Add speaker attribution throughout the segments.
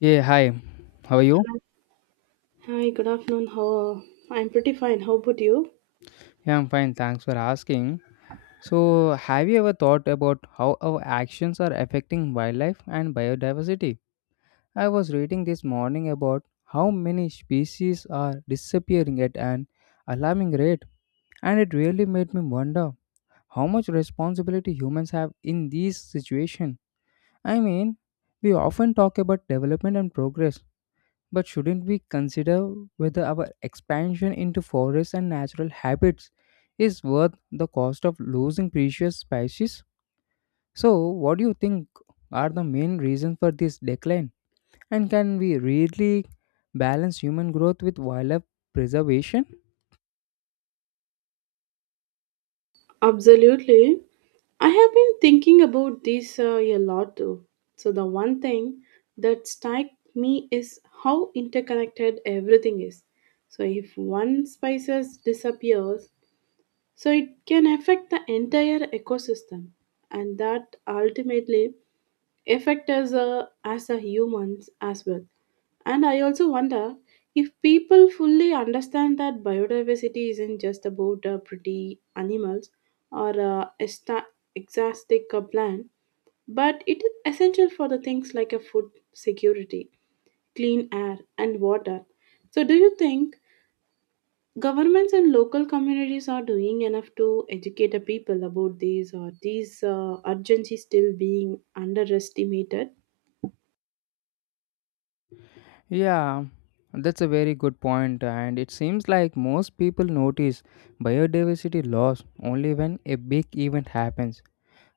Speaker 1: Yeah, hi. How are you?
Speaker 2: Hi, good afternoon. How I'm pretty fine. How about you?
Speaker 1: Yeah, I'm fine. Thanks for asking. So, have you ever thought about how our actions are affecting wildlife and biodiversity? I was reading this morning about how many species are disappearing at an alarming rate, and it really made me wonder how much responsibility humans have in these situations. I mean, we often talk about development and progress, but shouldn't we consider whether our expansion into forests and natural habitats is worth the cost of losing precious species? So, what do you think are the main reasons for this decline? And can we really balance human growth with wildlife preservation?
Speaker 2: Absolutely. I have been thinking about this a lot too. So the one thing that struck me is how interconnected everything is. So if one species disappears, so it can affect the entire ecosystem, and that ultimately affect us as a humans as well. And I also wonder if people fully understand that biodiversity isn't just about pretty animals or exotic plant, but it is essential for the things like a food security, clean air, and water. So, do you think governments and local communities are doing enough to educate the people about these, or these urgency still being underestimated?
Speaker 1: Yeah, that's a very good point, and it seems like most people notice biodiversity loss only when a big event happens,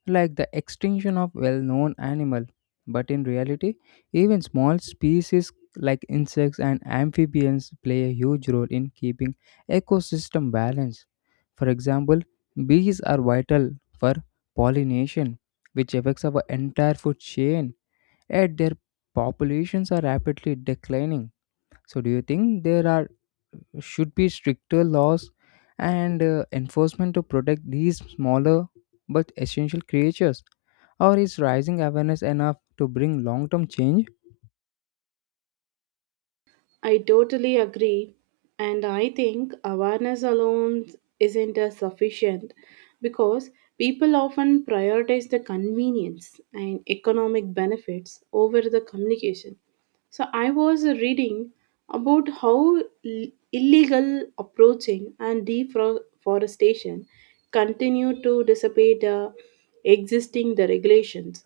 Speaker 1: like the extinction of well-known animal. But in reality, even small species like insects and amphibians play a huge role in keeping ecosystem balance. For example, bees are vital for pollination, which affects our entire food chain, yet their populations are rapidly declining. So, do you think there are should be stricter laws and enforcement to protect these smaller but essential creatures, or is rising awareness enough to bring long term change?
Speaker 2: I totally agree. And I think awareness alone isn't as sufficient because people often prioritize the convenience and economic benefits over the communication. So I was reading about how illegal approaching and deforestation continue to dissipate the existing the regulations,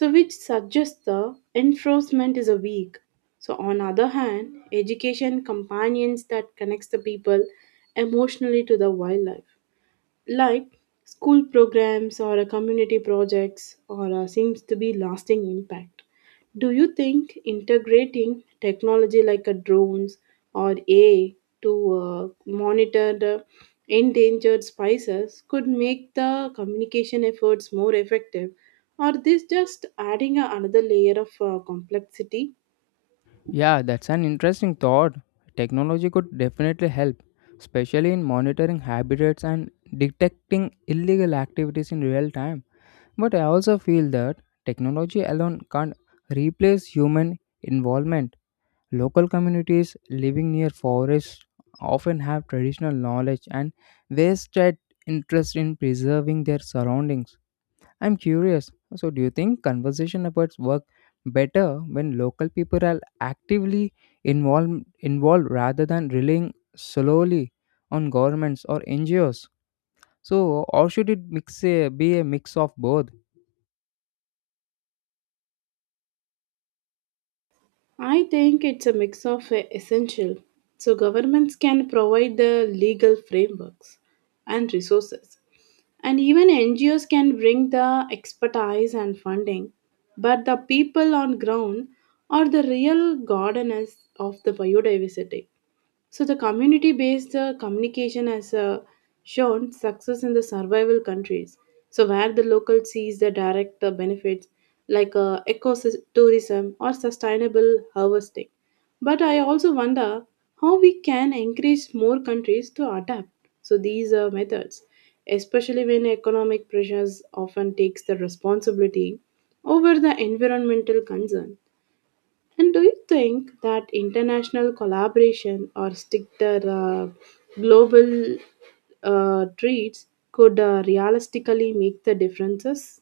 Speaker 2: so which suggests the enforcement is a weak. So on other hand, education companions that connects the people emotionally to the wildlife like school programs or a community projects or seems to be lasting impact. Do you think integrating technology like a drones or AI to monitor the endangered species could make the communication efforts more effective, or this just adding another layer of complexity?
Speaker 1: Yeah, that's an interesting thought. Technology could definitely help, especially in monitoring habitats and detecting illegal activities in real time. But I also feel that technology alone can't replace human involvement. Local communities living near forests often have traditional knowledge and vested interest in preserving their surroundings. I'm curious. So, do you think conversation efforts work better when local people are actively involved rather than relying solely on governments or NGOs? So, or should it mix a, be a mix of both?
Speaker 2: I think it's a mix of essential. So governments can provide the legal frameworks and resources. And even NGOs can bring the expertise and funding. But the people on ground are the real gardeners of the biodiversity. So, the community based communication has shown success in the survival countries. So, where the local sees the direct benefits like ecotourism or sustainable harvesting. But I also wonder how we can encourage more countries to adapt. So, these methods, especially when economic pressures often takes the responsibility over the environmental concern. And do you think that international collaboration or stricter global treats could realistically make the differences?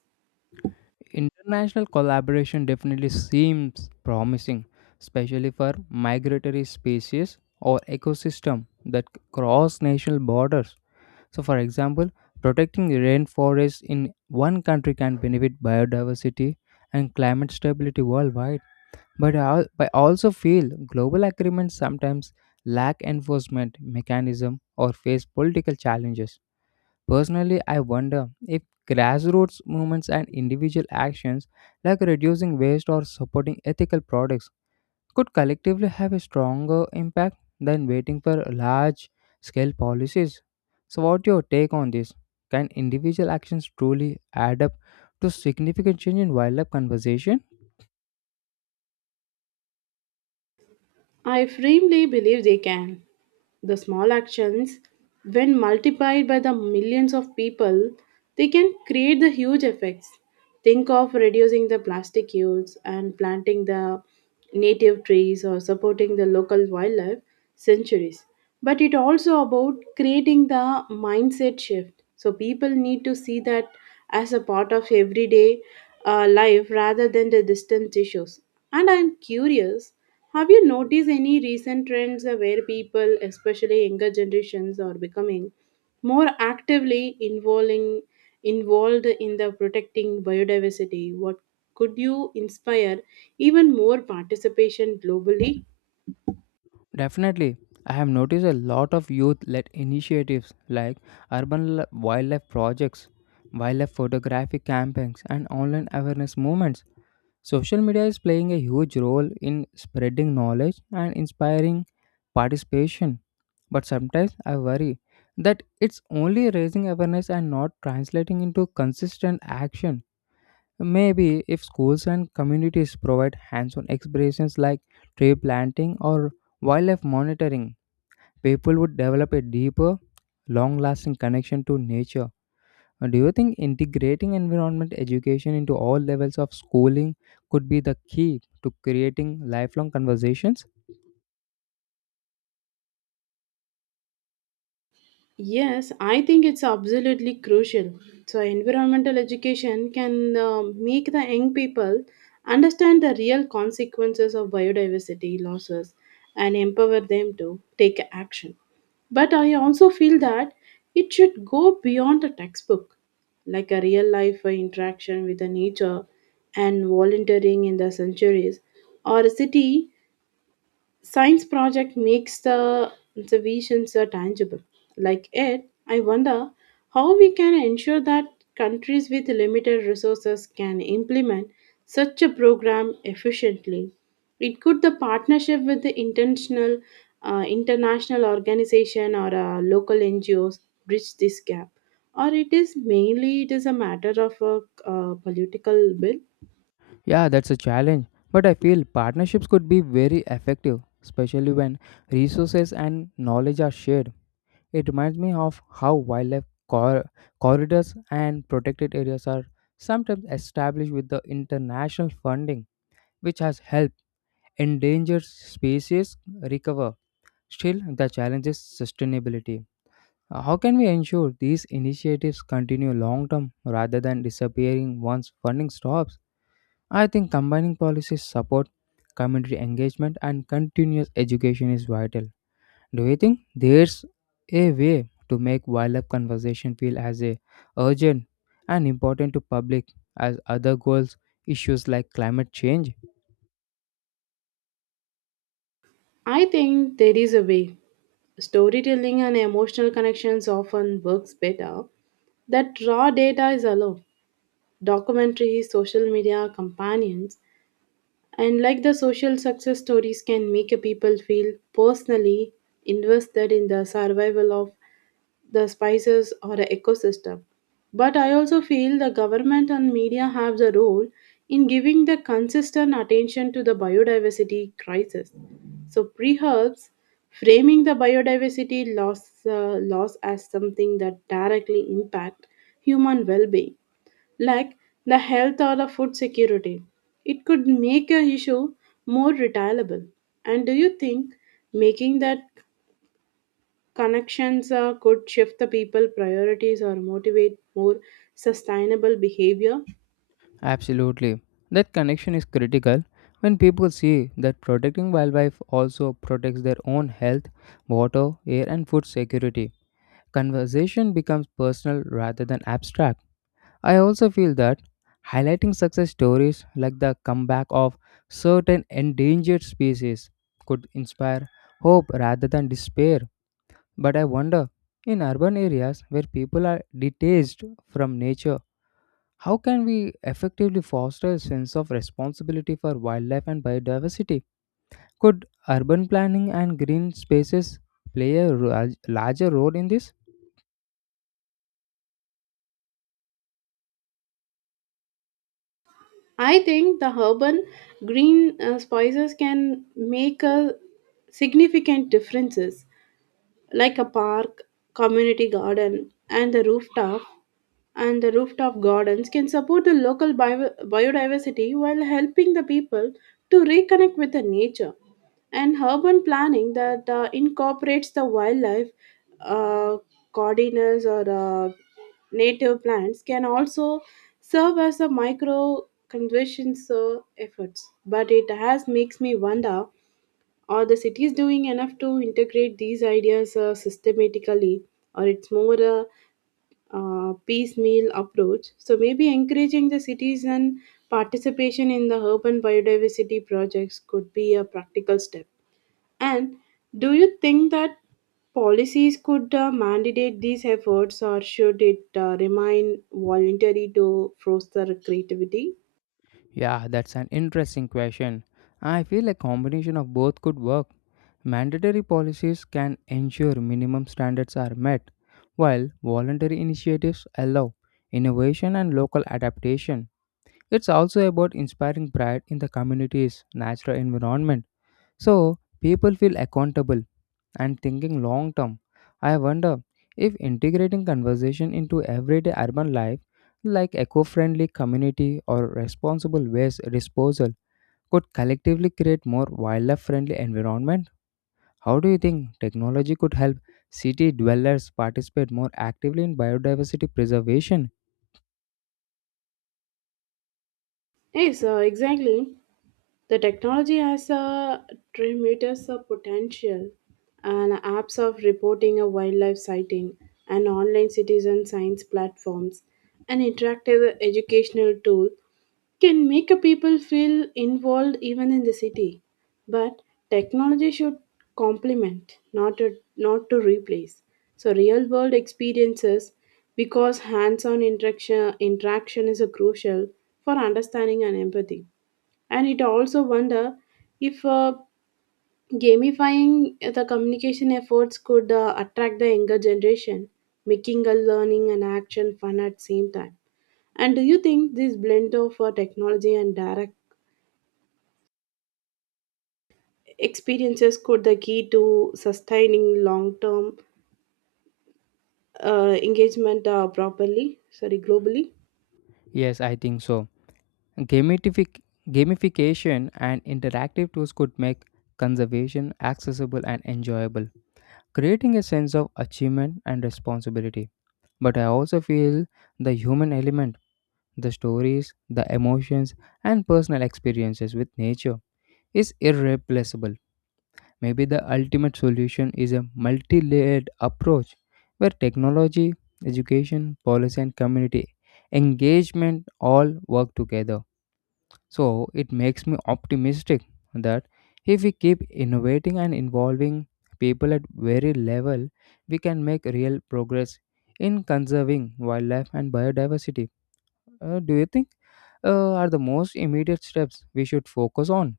Speaker 1: International collaboration definitely seems promising, especially for migratory species or ecosystem that cross national borders. So, for example, protecting the rainforest in one country can benefit biodiversity and climate stability worldwide. But I also feel global agreements sometimes lack enforcement mechanism or face political challenges. Personally, I wonder if grassroots movements and individual actions like reducing waste or supporting ethical products could collectively have a stronger impact than waiting for large scale policies. So, what's your take on this? Can individual actions truly add up to significant change in wildlife conservation?
Speaker 2: I firmly believe they can. The small actions, when multiplied by the millions of people, they can create the huge effects. Think of reducing the plastic use and planting the native trees or supporting the local wildlife centuries. But it also about creating the mindset shift. So people need to see that as a part of everyday life rather than the distant issues. And I'm curious, have you noticed any recent trends where people, especially younger generations, are becoming more actively involved in the protecting biodiversity? What could you inspire even more participation globally?
Speaker 1: Definitely. I have noticed a lot of youth led initiatives like wildlife projects, wildlife photographic campaigns, and online awareness movements. Social media is playing a huge role in spreading knowledge and inspiring participation. But sometimes I worry that it's only raising awareness and not translating into consistent action. Maybe if schools and communities provide hands on expressions like tree planting or wildlife monitoring, people would develop a deeper, long lasting connection to nature. Do you think integrating environment education into all levels of schooling could be the key to creating lifelong conversations?
Speaker 2: Yes, I think it's absolutely crucial. So, environmental education can make the young people understand the real consequences of biodiversity losses and empower them to take action. But I also feel that it should go beyond a textbook, like a real life interaction with the nature and volunteering in the sanctuaries or a city Science project makes the visions are tangible. Like it, I wonder how we can ensure that countries with limited resources can implement such a program efficiently. It could the partnership with the intentional international organization or local NGOs bridge this gap, or it is mainly it is a matter of a political will.
Speaker 1: Yeah, that's a challenge, but I feel partnerships could be very effective, especially when resources and knowledge are shared. It reminds me of how corridors and protected areas are sometimes established with the international funding, which has helped endangered species recover. Still, the challenge is sustainability. How can we ensure these initiatives continue long term rather than disappearing once funding stops? I think combining policy support, community engagement, and continuous education is vital. Do you think there's a way to make wildlife conservation feel as a urgent and important to public as other goals issues like climate change?
Speaker 2: I think there is a way. Storytelling and emotional connections often works better. That raw data is allowed. Documentaries, social media, companions, and like the social success stories can make a people feel personally invested in the survival of the spices or the ecosystem. But I also feel the government and media have the role in giving the consistent attention to the biodiversity crisis. So pre framing the biodiversity loss, loss as something that directly impact human well-being like the health or the food security. It could make your issue more retailable. And do you think making that connections could shift the people priorities or motivate more sustainable behavior?
Speaker 1: Absolutely. That connection is critical. When people see that protecting wildlife also protects their own health, water, air, and food security, conversation becomes personal rather than abstract. I also feel that highlighting success stories like the comeback of certain endangered species could inspire hope rather than despair. But I wonder, in urban areas where people are detached from nature, how can we effectively foster a sense of responsibility for wildlife and biodiversity? Could urban planning and green spaces play a larger role in this?
Speaker 2: I think the urban green spices can make a significant differences like a park, community garden, and the rooftop gardens can support the local biodiversity while helping the people to reconnect with the nature, and urban planning that incorporates the wildlife uh, cordiners or native plants can also serve as a micro conservation efforts. But it has makes me wonder, are the cities doing enough to integrate these ideas systematically, or it's more a piecemeal approach? So maybe encouraging the citizen participation in the urban biodiversity projects could be a practical step. And do you think that policies could mandate these efforts, or should it remain voluntary to foster creativity?
Speaker 1: Yeah, that's an interesting question. I feel a combination of both could work. Mandatory policies can ensure minimum standards are met, while voluntary initiatives allow innovation and local adaptation. It's also about inspiring pride in the community's natural environment, so people feel accountable and thinking long term. I wonder if integrating conversation into everyday urban life, like eco friendly community or responsible waste disposal, could collectively create more wildlife friendly environment. How do you think technology could help city dwellers participate more actively in biodiversity preservation?
Speaker 2: Yes, exactly. The technology has a tremendous potential, and apps of reporting a wildlife sighting, and online citizen science platforms, and interactive educational tool can make a people feel involved even in the city. But technology should complement, not to replace. So real world experiences, because hands-on interaction is a crucial for understanding and empathy. And it also wonder if gamifying the communication efforts could attract the younger generation, making a learning and action fun at same time. And do you think this blend of technology and direct experiences could the key to sustaining long term engagement properly sorry globally?
Speaker 1: Yes, I think so. Gamific- Gamification and interactive tools could make conservation accessible and enjoyable, creating a sense of achievement and responsibility. But I also feel the human element, the stories, the emotions, and personal experiences with nature is irreplaceable. Maybe the ultimate solution is a multi layered approach where technology, education, policy, and community engagement all work together, so it makes me optimistic that if we keep innovating and involving people at very level, we can make real progress in conserving wildlife and biodiversity. Do you think are the most immediate steps we should focus on?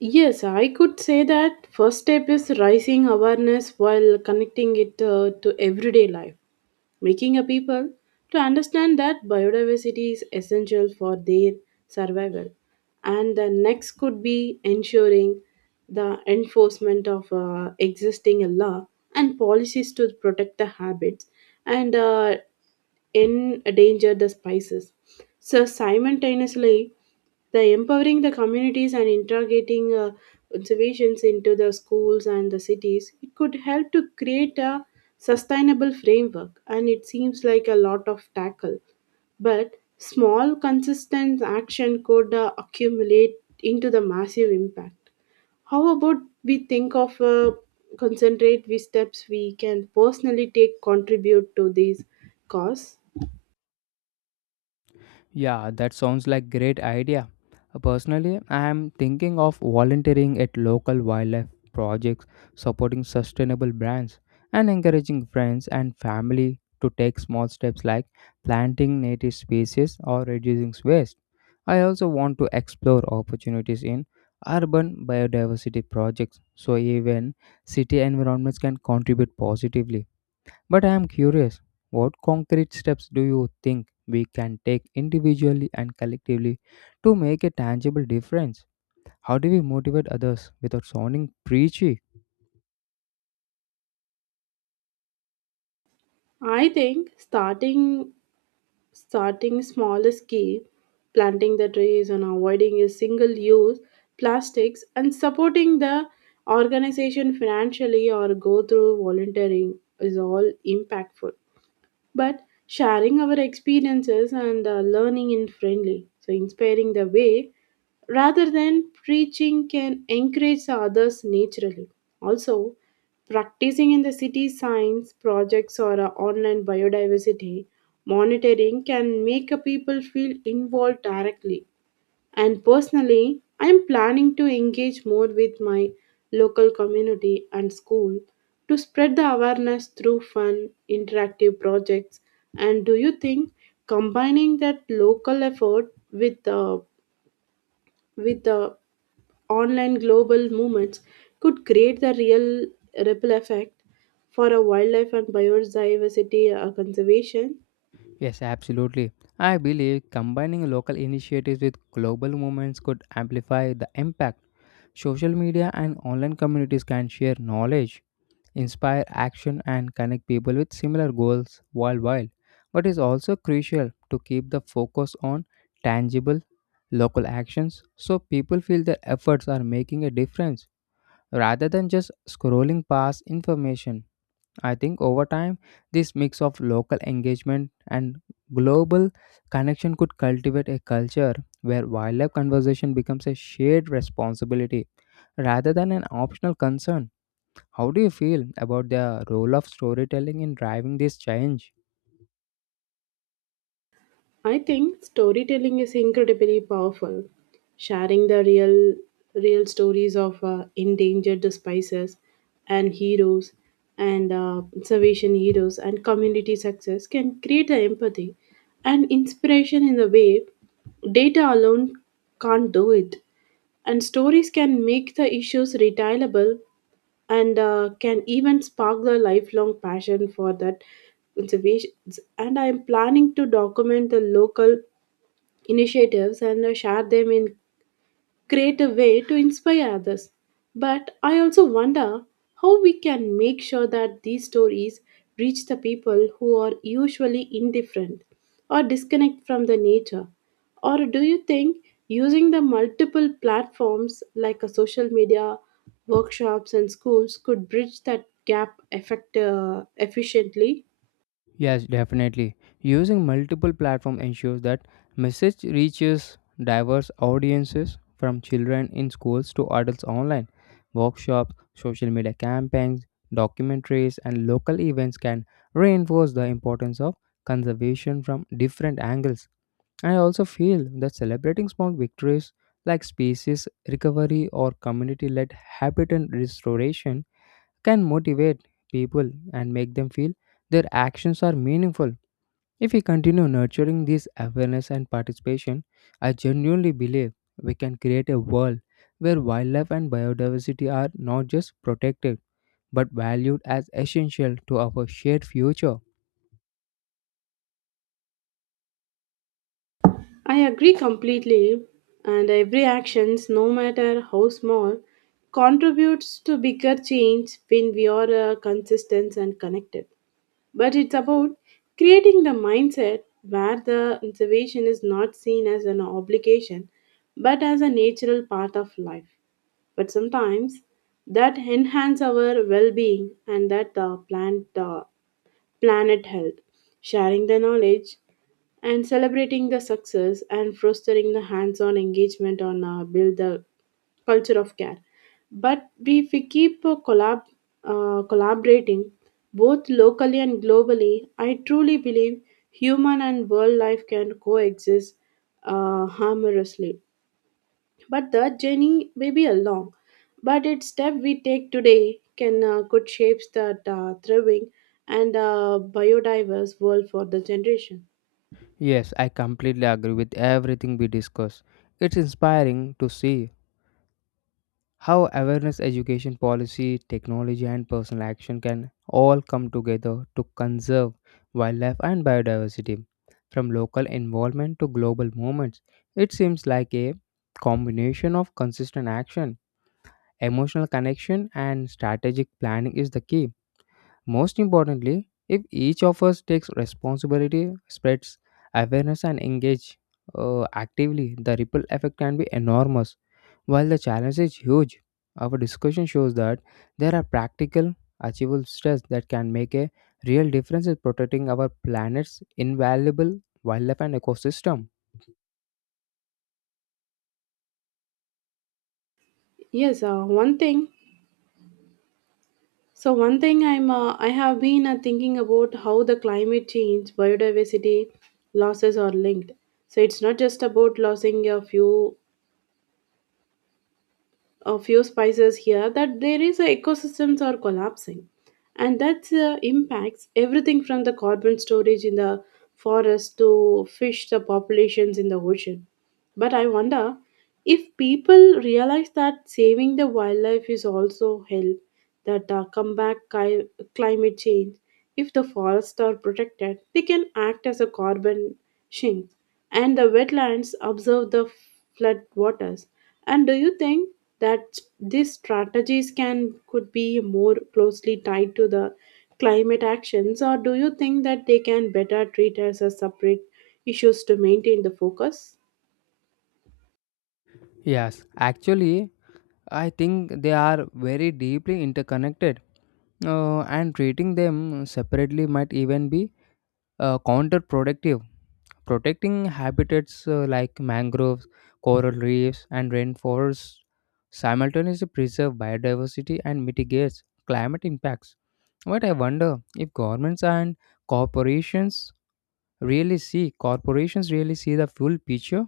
Speaker 2: Yes, I could say that first step is raising awareness while connecting it to everyday life, making a people to understand that biodiversity is essential for their survival. And the next could be ensuring the enforcement of existing law and policies to protect the habits and endanger the spices. So simultaneously, the empowering the communities and integrating observations into the schools and the cities, it could help to create a sustainable framework. And it seems like a lot of tackle, but small consistent action could accumulate into the massive impact. How about we think of concentrate we steps we can personally take contribute to these cause?
Speaker 1: Yeah, that sounds like great idea. Personally, I am thinking of volunteering at local wildlife projects, supporting sustainable brands, and encouraging friends and family to take small steps like planting native species or reducing waste. I also want to explore opportunities in urban biodiversity projects so even city environments can contribute positively. But I am curious, what concrete steps do you think we can take individually and collectively to make a tangible difference? How do we motivate others without sounding preachy?
Speaker 2: I think starting small is key, planting the trees and avoiding a single use plastics and supporting the organization financially or go through volunteering is all impactful. But sharing our experiences and learning in friendly, so inspiring the way rather than preaching, can encourage the others naturally. Also, practicing in the city science projects or online biodiversity monitoring can make a people feel involved directly. And personally, I am planning to engage more with my local community and school to spread the awareness through fun, interactive projects. And do you think combining that local effort with the online global movements could create the real ripple effect for a wildlife and biodiversity conservation?
Speaker 1: Yes, absolutely. I believe combining local initiatives with global movements could amplify the impact. Social media and online communities can share knowledge, inspire action, and connect people with similar goals worldwide, but is also crucial to keep the focus on tangible local actions so people feel their efforts are making a difference rather than just scrolling past information. I think over time this mix of local engagement and global connection could cultivate a culture where wildlife conservation becomes a shared responsibility rather than an optional concern. How do you feel about the role of storytelling in driving this change?
Speaker 2: I think storytelling is incredibly powerful. Sharing the real stories of endangered species, and heroes and conservation heroes and community success can create the empathy and inspiration in a way data alone can't do it. And stories can make the issues retailable and can even spark the lifelong passion for that conservation. And I am planning to document the local initiatives and share them in creative way to inspire others. But I also wonder how we can make sure that these stories reach the people who are usually indifferent or disconnect from the nature. Or do you think using the multiple platforms like a social media, workshops, and schools could bridge that gap efficiently?
Speaker 1: Yes, definitely. Using multiple platforms ensures that message reaches diverse audiences from children in schools to adults online. Workshops, social media campaigns, documentaries, and local events can reinforce the importance of conservation from different angles. I also feel that celebrating small victories like species recovery or community led habitat restoration can motivate people and make them feel their actions are meaningful. If we continue nurturing this awareness and participation, I genuinely believe we can create a world where wildlife and biodiversity are not just protected but valued as essential to our shared future.
Speaker 2: I agree completely, and every actions, no matter how small, contributes to bigger change when we are consistent and connected. But it's about creating the mindset where the observation is not seen as an obligation, but as a natural part of life. But sometimes that enhance our well-being and that plant planet health, sharing the knowledge, and celebrating the success and fostering the hands-on engagement on build the culture of care. But if we keep collaborating both locally and globally, I truly believe human and world life can coexist harmoniously. But the journey may be a long, but each step we take today can could shapes that thriving and biodiverse world for the generation.
Speaker 1: Yes, I completely agree with everything we discussed. It's inspiring to see how awareness, education, policy, technology, and personal action can all come together to conserve wildlife and biodiversity. From local involvement to global movements, it seems like a combination of consistent action, emotional connection, and strategic planning is the key. Most importantly, if each of us takes responsibility, spreads awareness, and engage actively, the ripple effect can be enormous. While the challenge is huge, our discussion shows that there are practical, achievable steps that can make a real difference in protecting our planet's invaluable wildlife and ecosystem.
Speaker 2: Yes, one thing. So one thing I have been thinking about how the climate change biodiversity losses are linked. So it's not just about losing a few spices here that there is a ecosystems are collapsing, and that impacts everything from the carbon storage in the forest to fish the populations in the ocean. But I wonder if people realize that saving the wildlife is also help that climate change. If the forests are protected, they can act as a carbon sink, and the wetlands absorb the flood waters. And do you think that these strategies can could be more closely tied to the climate actions, or do you think that they can better treat as a separate issues to maintain the focus?
Speaker 1: Yes, actually, I think they are very deeply interconnected, and treating them separately might even be counterproductive. Protecting habitats like mangroves, coral reefs, and rainforests simultaneously preserve biodiversity and mitigates climate impacts. But I wonder if governments and corporations corporations really see the full picture.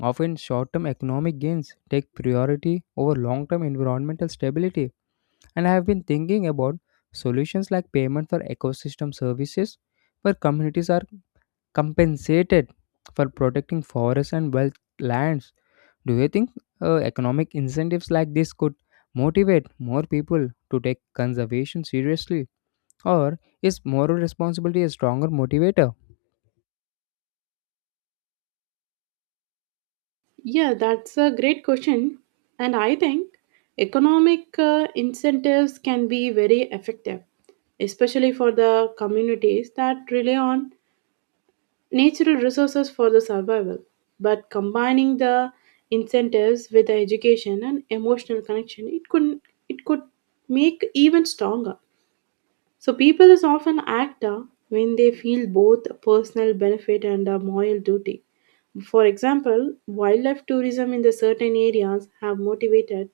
Speaker 1: Often, short-term economic gains take priority over long-term environmental stability. And I have been thinking about solutions like payment for ecosystem services, where communities are compensated for protecting forests and wetlands. Do you think economic incentives like this could motivate more people to take conservation seriously? Or is moral responsibility a stronger motivator?
Speaker 2: Yeah, that's a great question. And I think economic incentives can be very effective, especially for the communities that rely on natural resources for the survival. But combining the incentives with the education and emotional connection, it could make even stronger. So people is often act when they feel both personal benefit and a moral duty. For example, wildlife tourism in the certain areas have motivated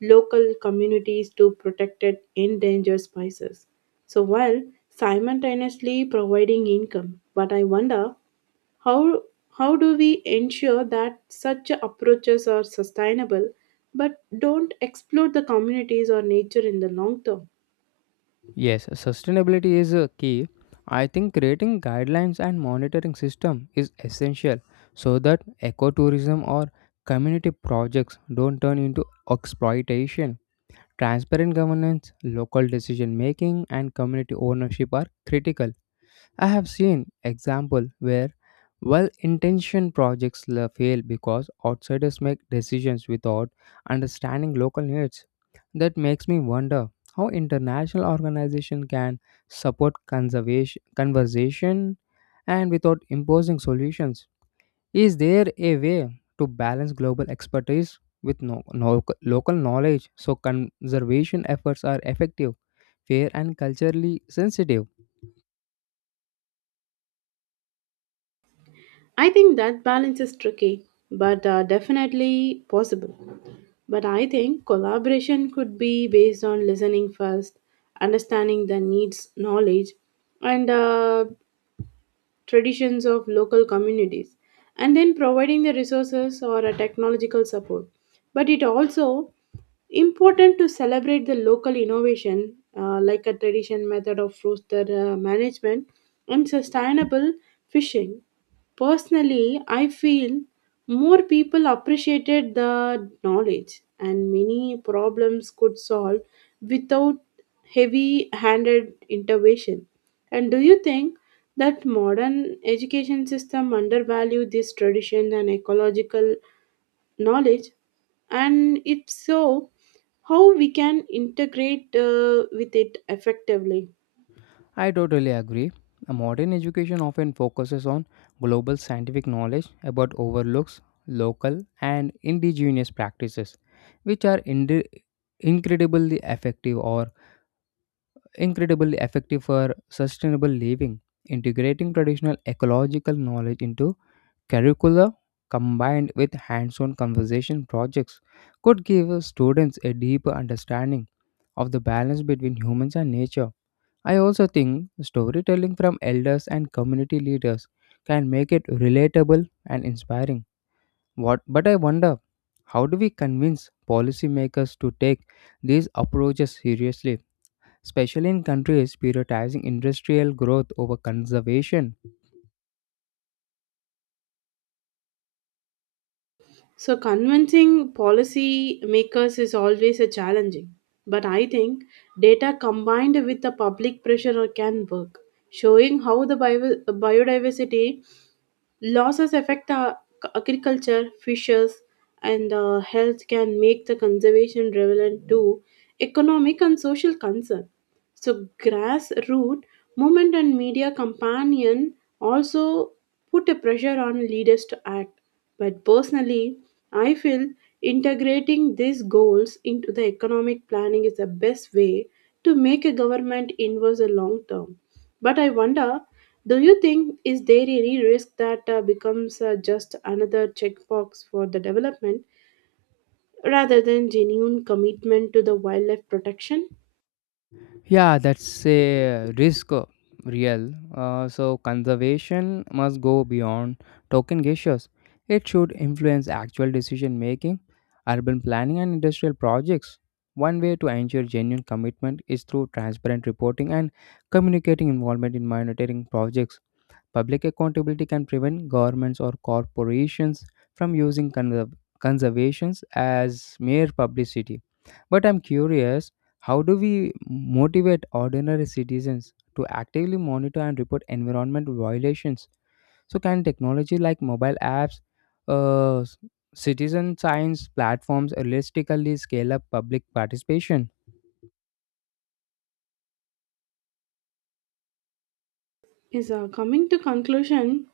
Speaker 2: local communities to protect it endangered species. So while simultaneously providing income. But I wonder how how do we ensure that such approaches are sustainable but don't exploit the communities or nature in the long term?
Speaker 1: Yes, sustainability is a key. I think creating guidelines and monitoring system is essential so that ecotourism or community projects don't turn into exploitation. Transparent governance, local decision making, and community ownership are critical. I have seen example where fail because outsiders make decisions without understanding local needs. That makes me wonder how international organizations can support conservation conversation and without imposing solutions. Is there a way to balance global expertise with no, no, local knowledge so conservation efforts are effective, fair, and culturally sensitive?
Speaker 2: I think that balance is tricky, but definitely possible. But I think collaboration could be based on listening first, understanding the needs, knowledge, and traditions of local communities, and then providing the resources or a technological support. But it also important to celebrate the local innovation like a tradition method of rooster management and sustainable fishing. Personally, I feel more people appreciated the knowledge and many problems could solve without heavy handed intervention. And do you think that modern education system undervalue this tradition and ecological knowledge, and if so, how we can integrate with it effectively?
Speaker 1: I totally agree. A modern education often focuses on global scientific knowledge but overlooks local and indigenous practices, which are incredibly effective or incredibly effective for sustainable living. Integrating traditional ecological knowledge into curricula combined with hands on conversation projects could give students a deeper understanding of the balance between humans and nature. I also think storytelling from elders and community leaders can make it relatable and inspiring. But I wonder, how do we convince policymakers to take these approaches seriously, especially in countries prioritizing industrial growth over conservation?
Speaker 2: So convincing policy makers is always a challenging, but I think data combined with the public pressure can work, showing how the biodiversity Losses affect the agriculture, fishes, and health can make the conservation relevant to economic and social concern. So, grassroots movement and media companion also put a pressure on leaders to act. But personally, I feel integrating these goals into the economic planning is the best way to make a government inverse a long term. But I wonder, do you think is there any risk that becomes just another checkbox for the development rather than genuine commitment to the wildlife protection?
Speaker 1: Yeah, that's a risk, real. So conservation must go beyond token gestures. It should influence actual decision making, urban planning, and industrial projects. One way to ensure genuine commitment is through transparent reporting and communicating involvement in monitoring projects. Public accountability can prevent governments or corporations from using conservations as mere publicity. But I'm curious, how do we motivate ordinary citizens to actively monitor and report environmental violations? So, can technology like mobile apps, uh, s- citizen science platforms realistically scale up public participation?
Speaker 2: Is coming to conclusion.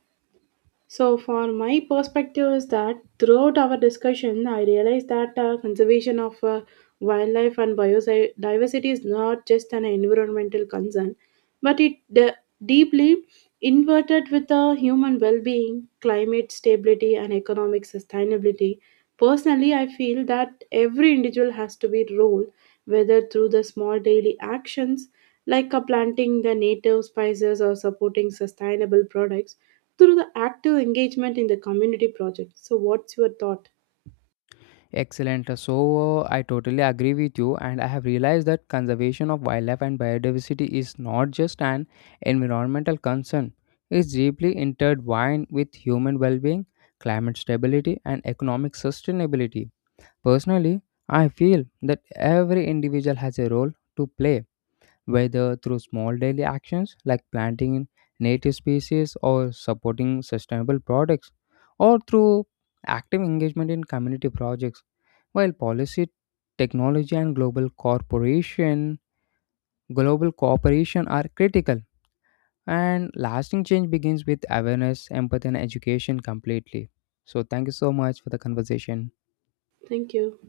Speaker 2: So, for my perspective, is that throughout our discussion, I realized that conservation of wildlife and biodiversity is not just an environmental concern, but it deeply inverted with the human well being, climate stability, and economic sustainability. Personally, I feel that every individual has to be role, whether through the small daily actions like planting the native spices or supporting sustainable products through the active engagement in the community project. So, what's your thought?
Speaker 1: Excellent. So, I totally agree with you, and I have realized that conservation of wildlife and biodiversity is not just an environmental concern, it's deeply intertwined with human well being, climate stability, and economic sustainability. Personally, I feel that every individual has a role to play whether through small daily actions like planting native species or supporting sustainable products, or through active engagement in community projects. While policy, technology, and global cooperation are critical, and lasting change begins with awareness, empathy, and education completely. So, thank you so much for the conversation.
Speaker 2: Thank you.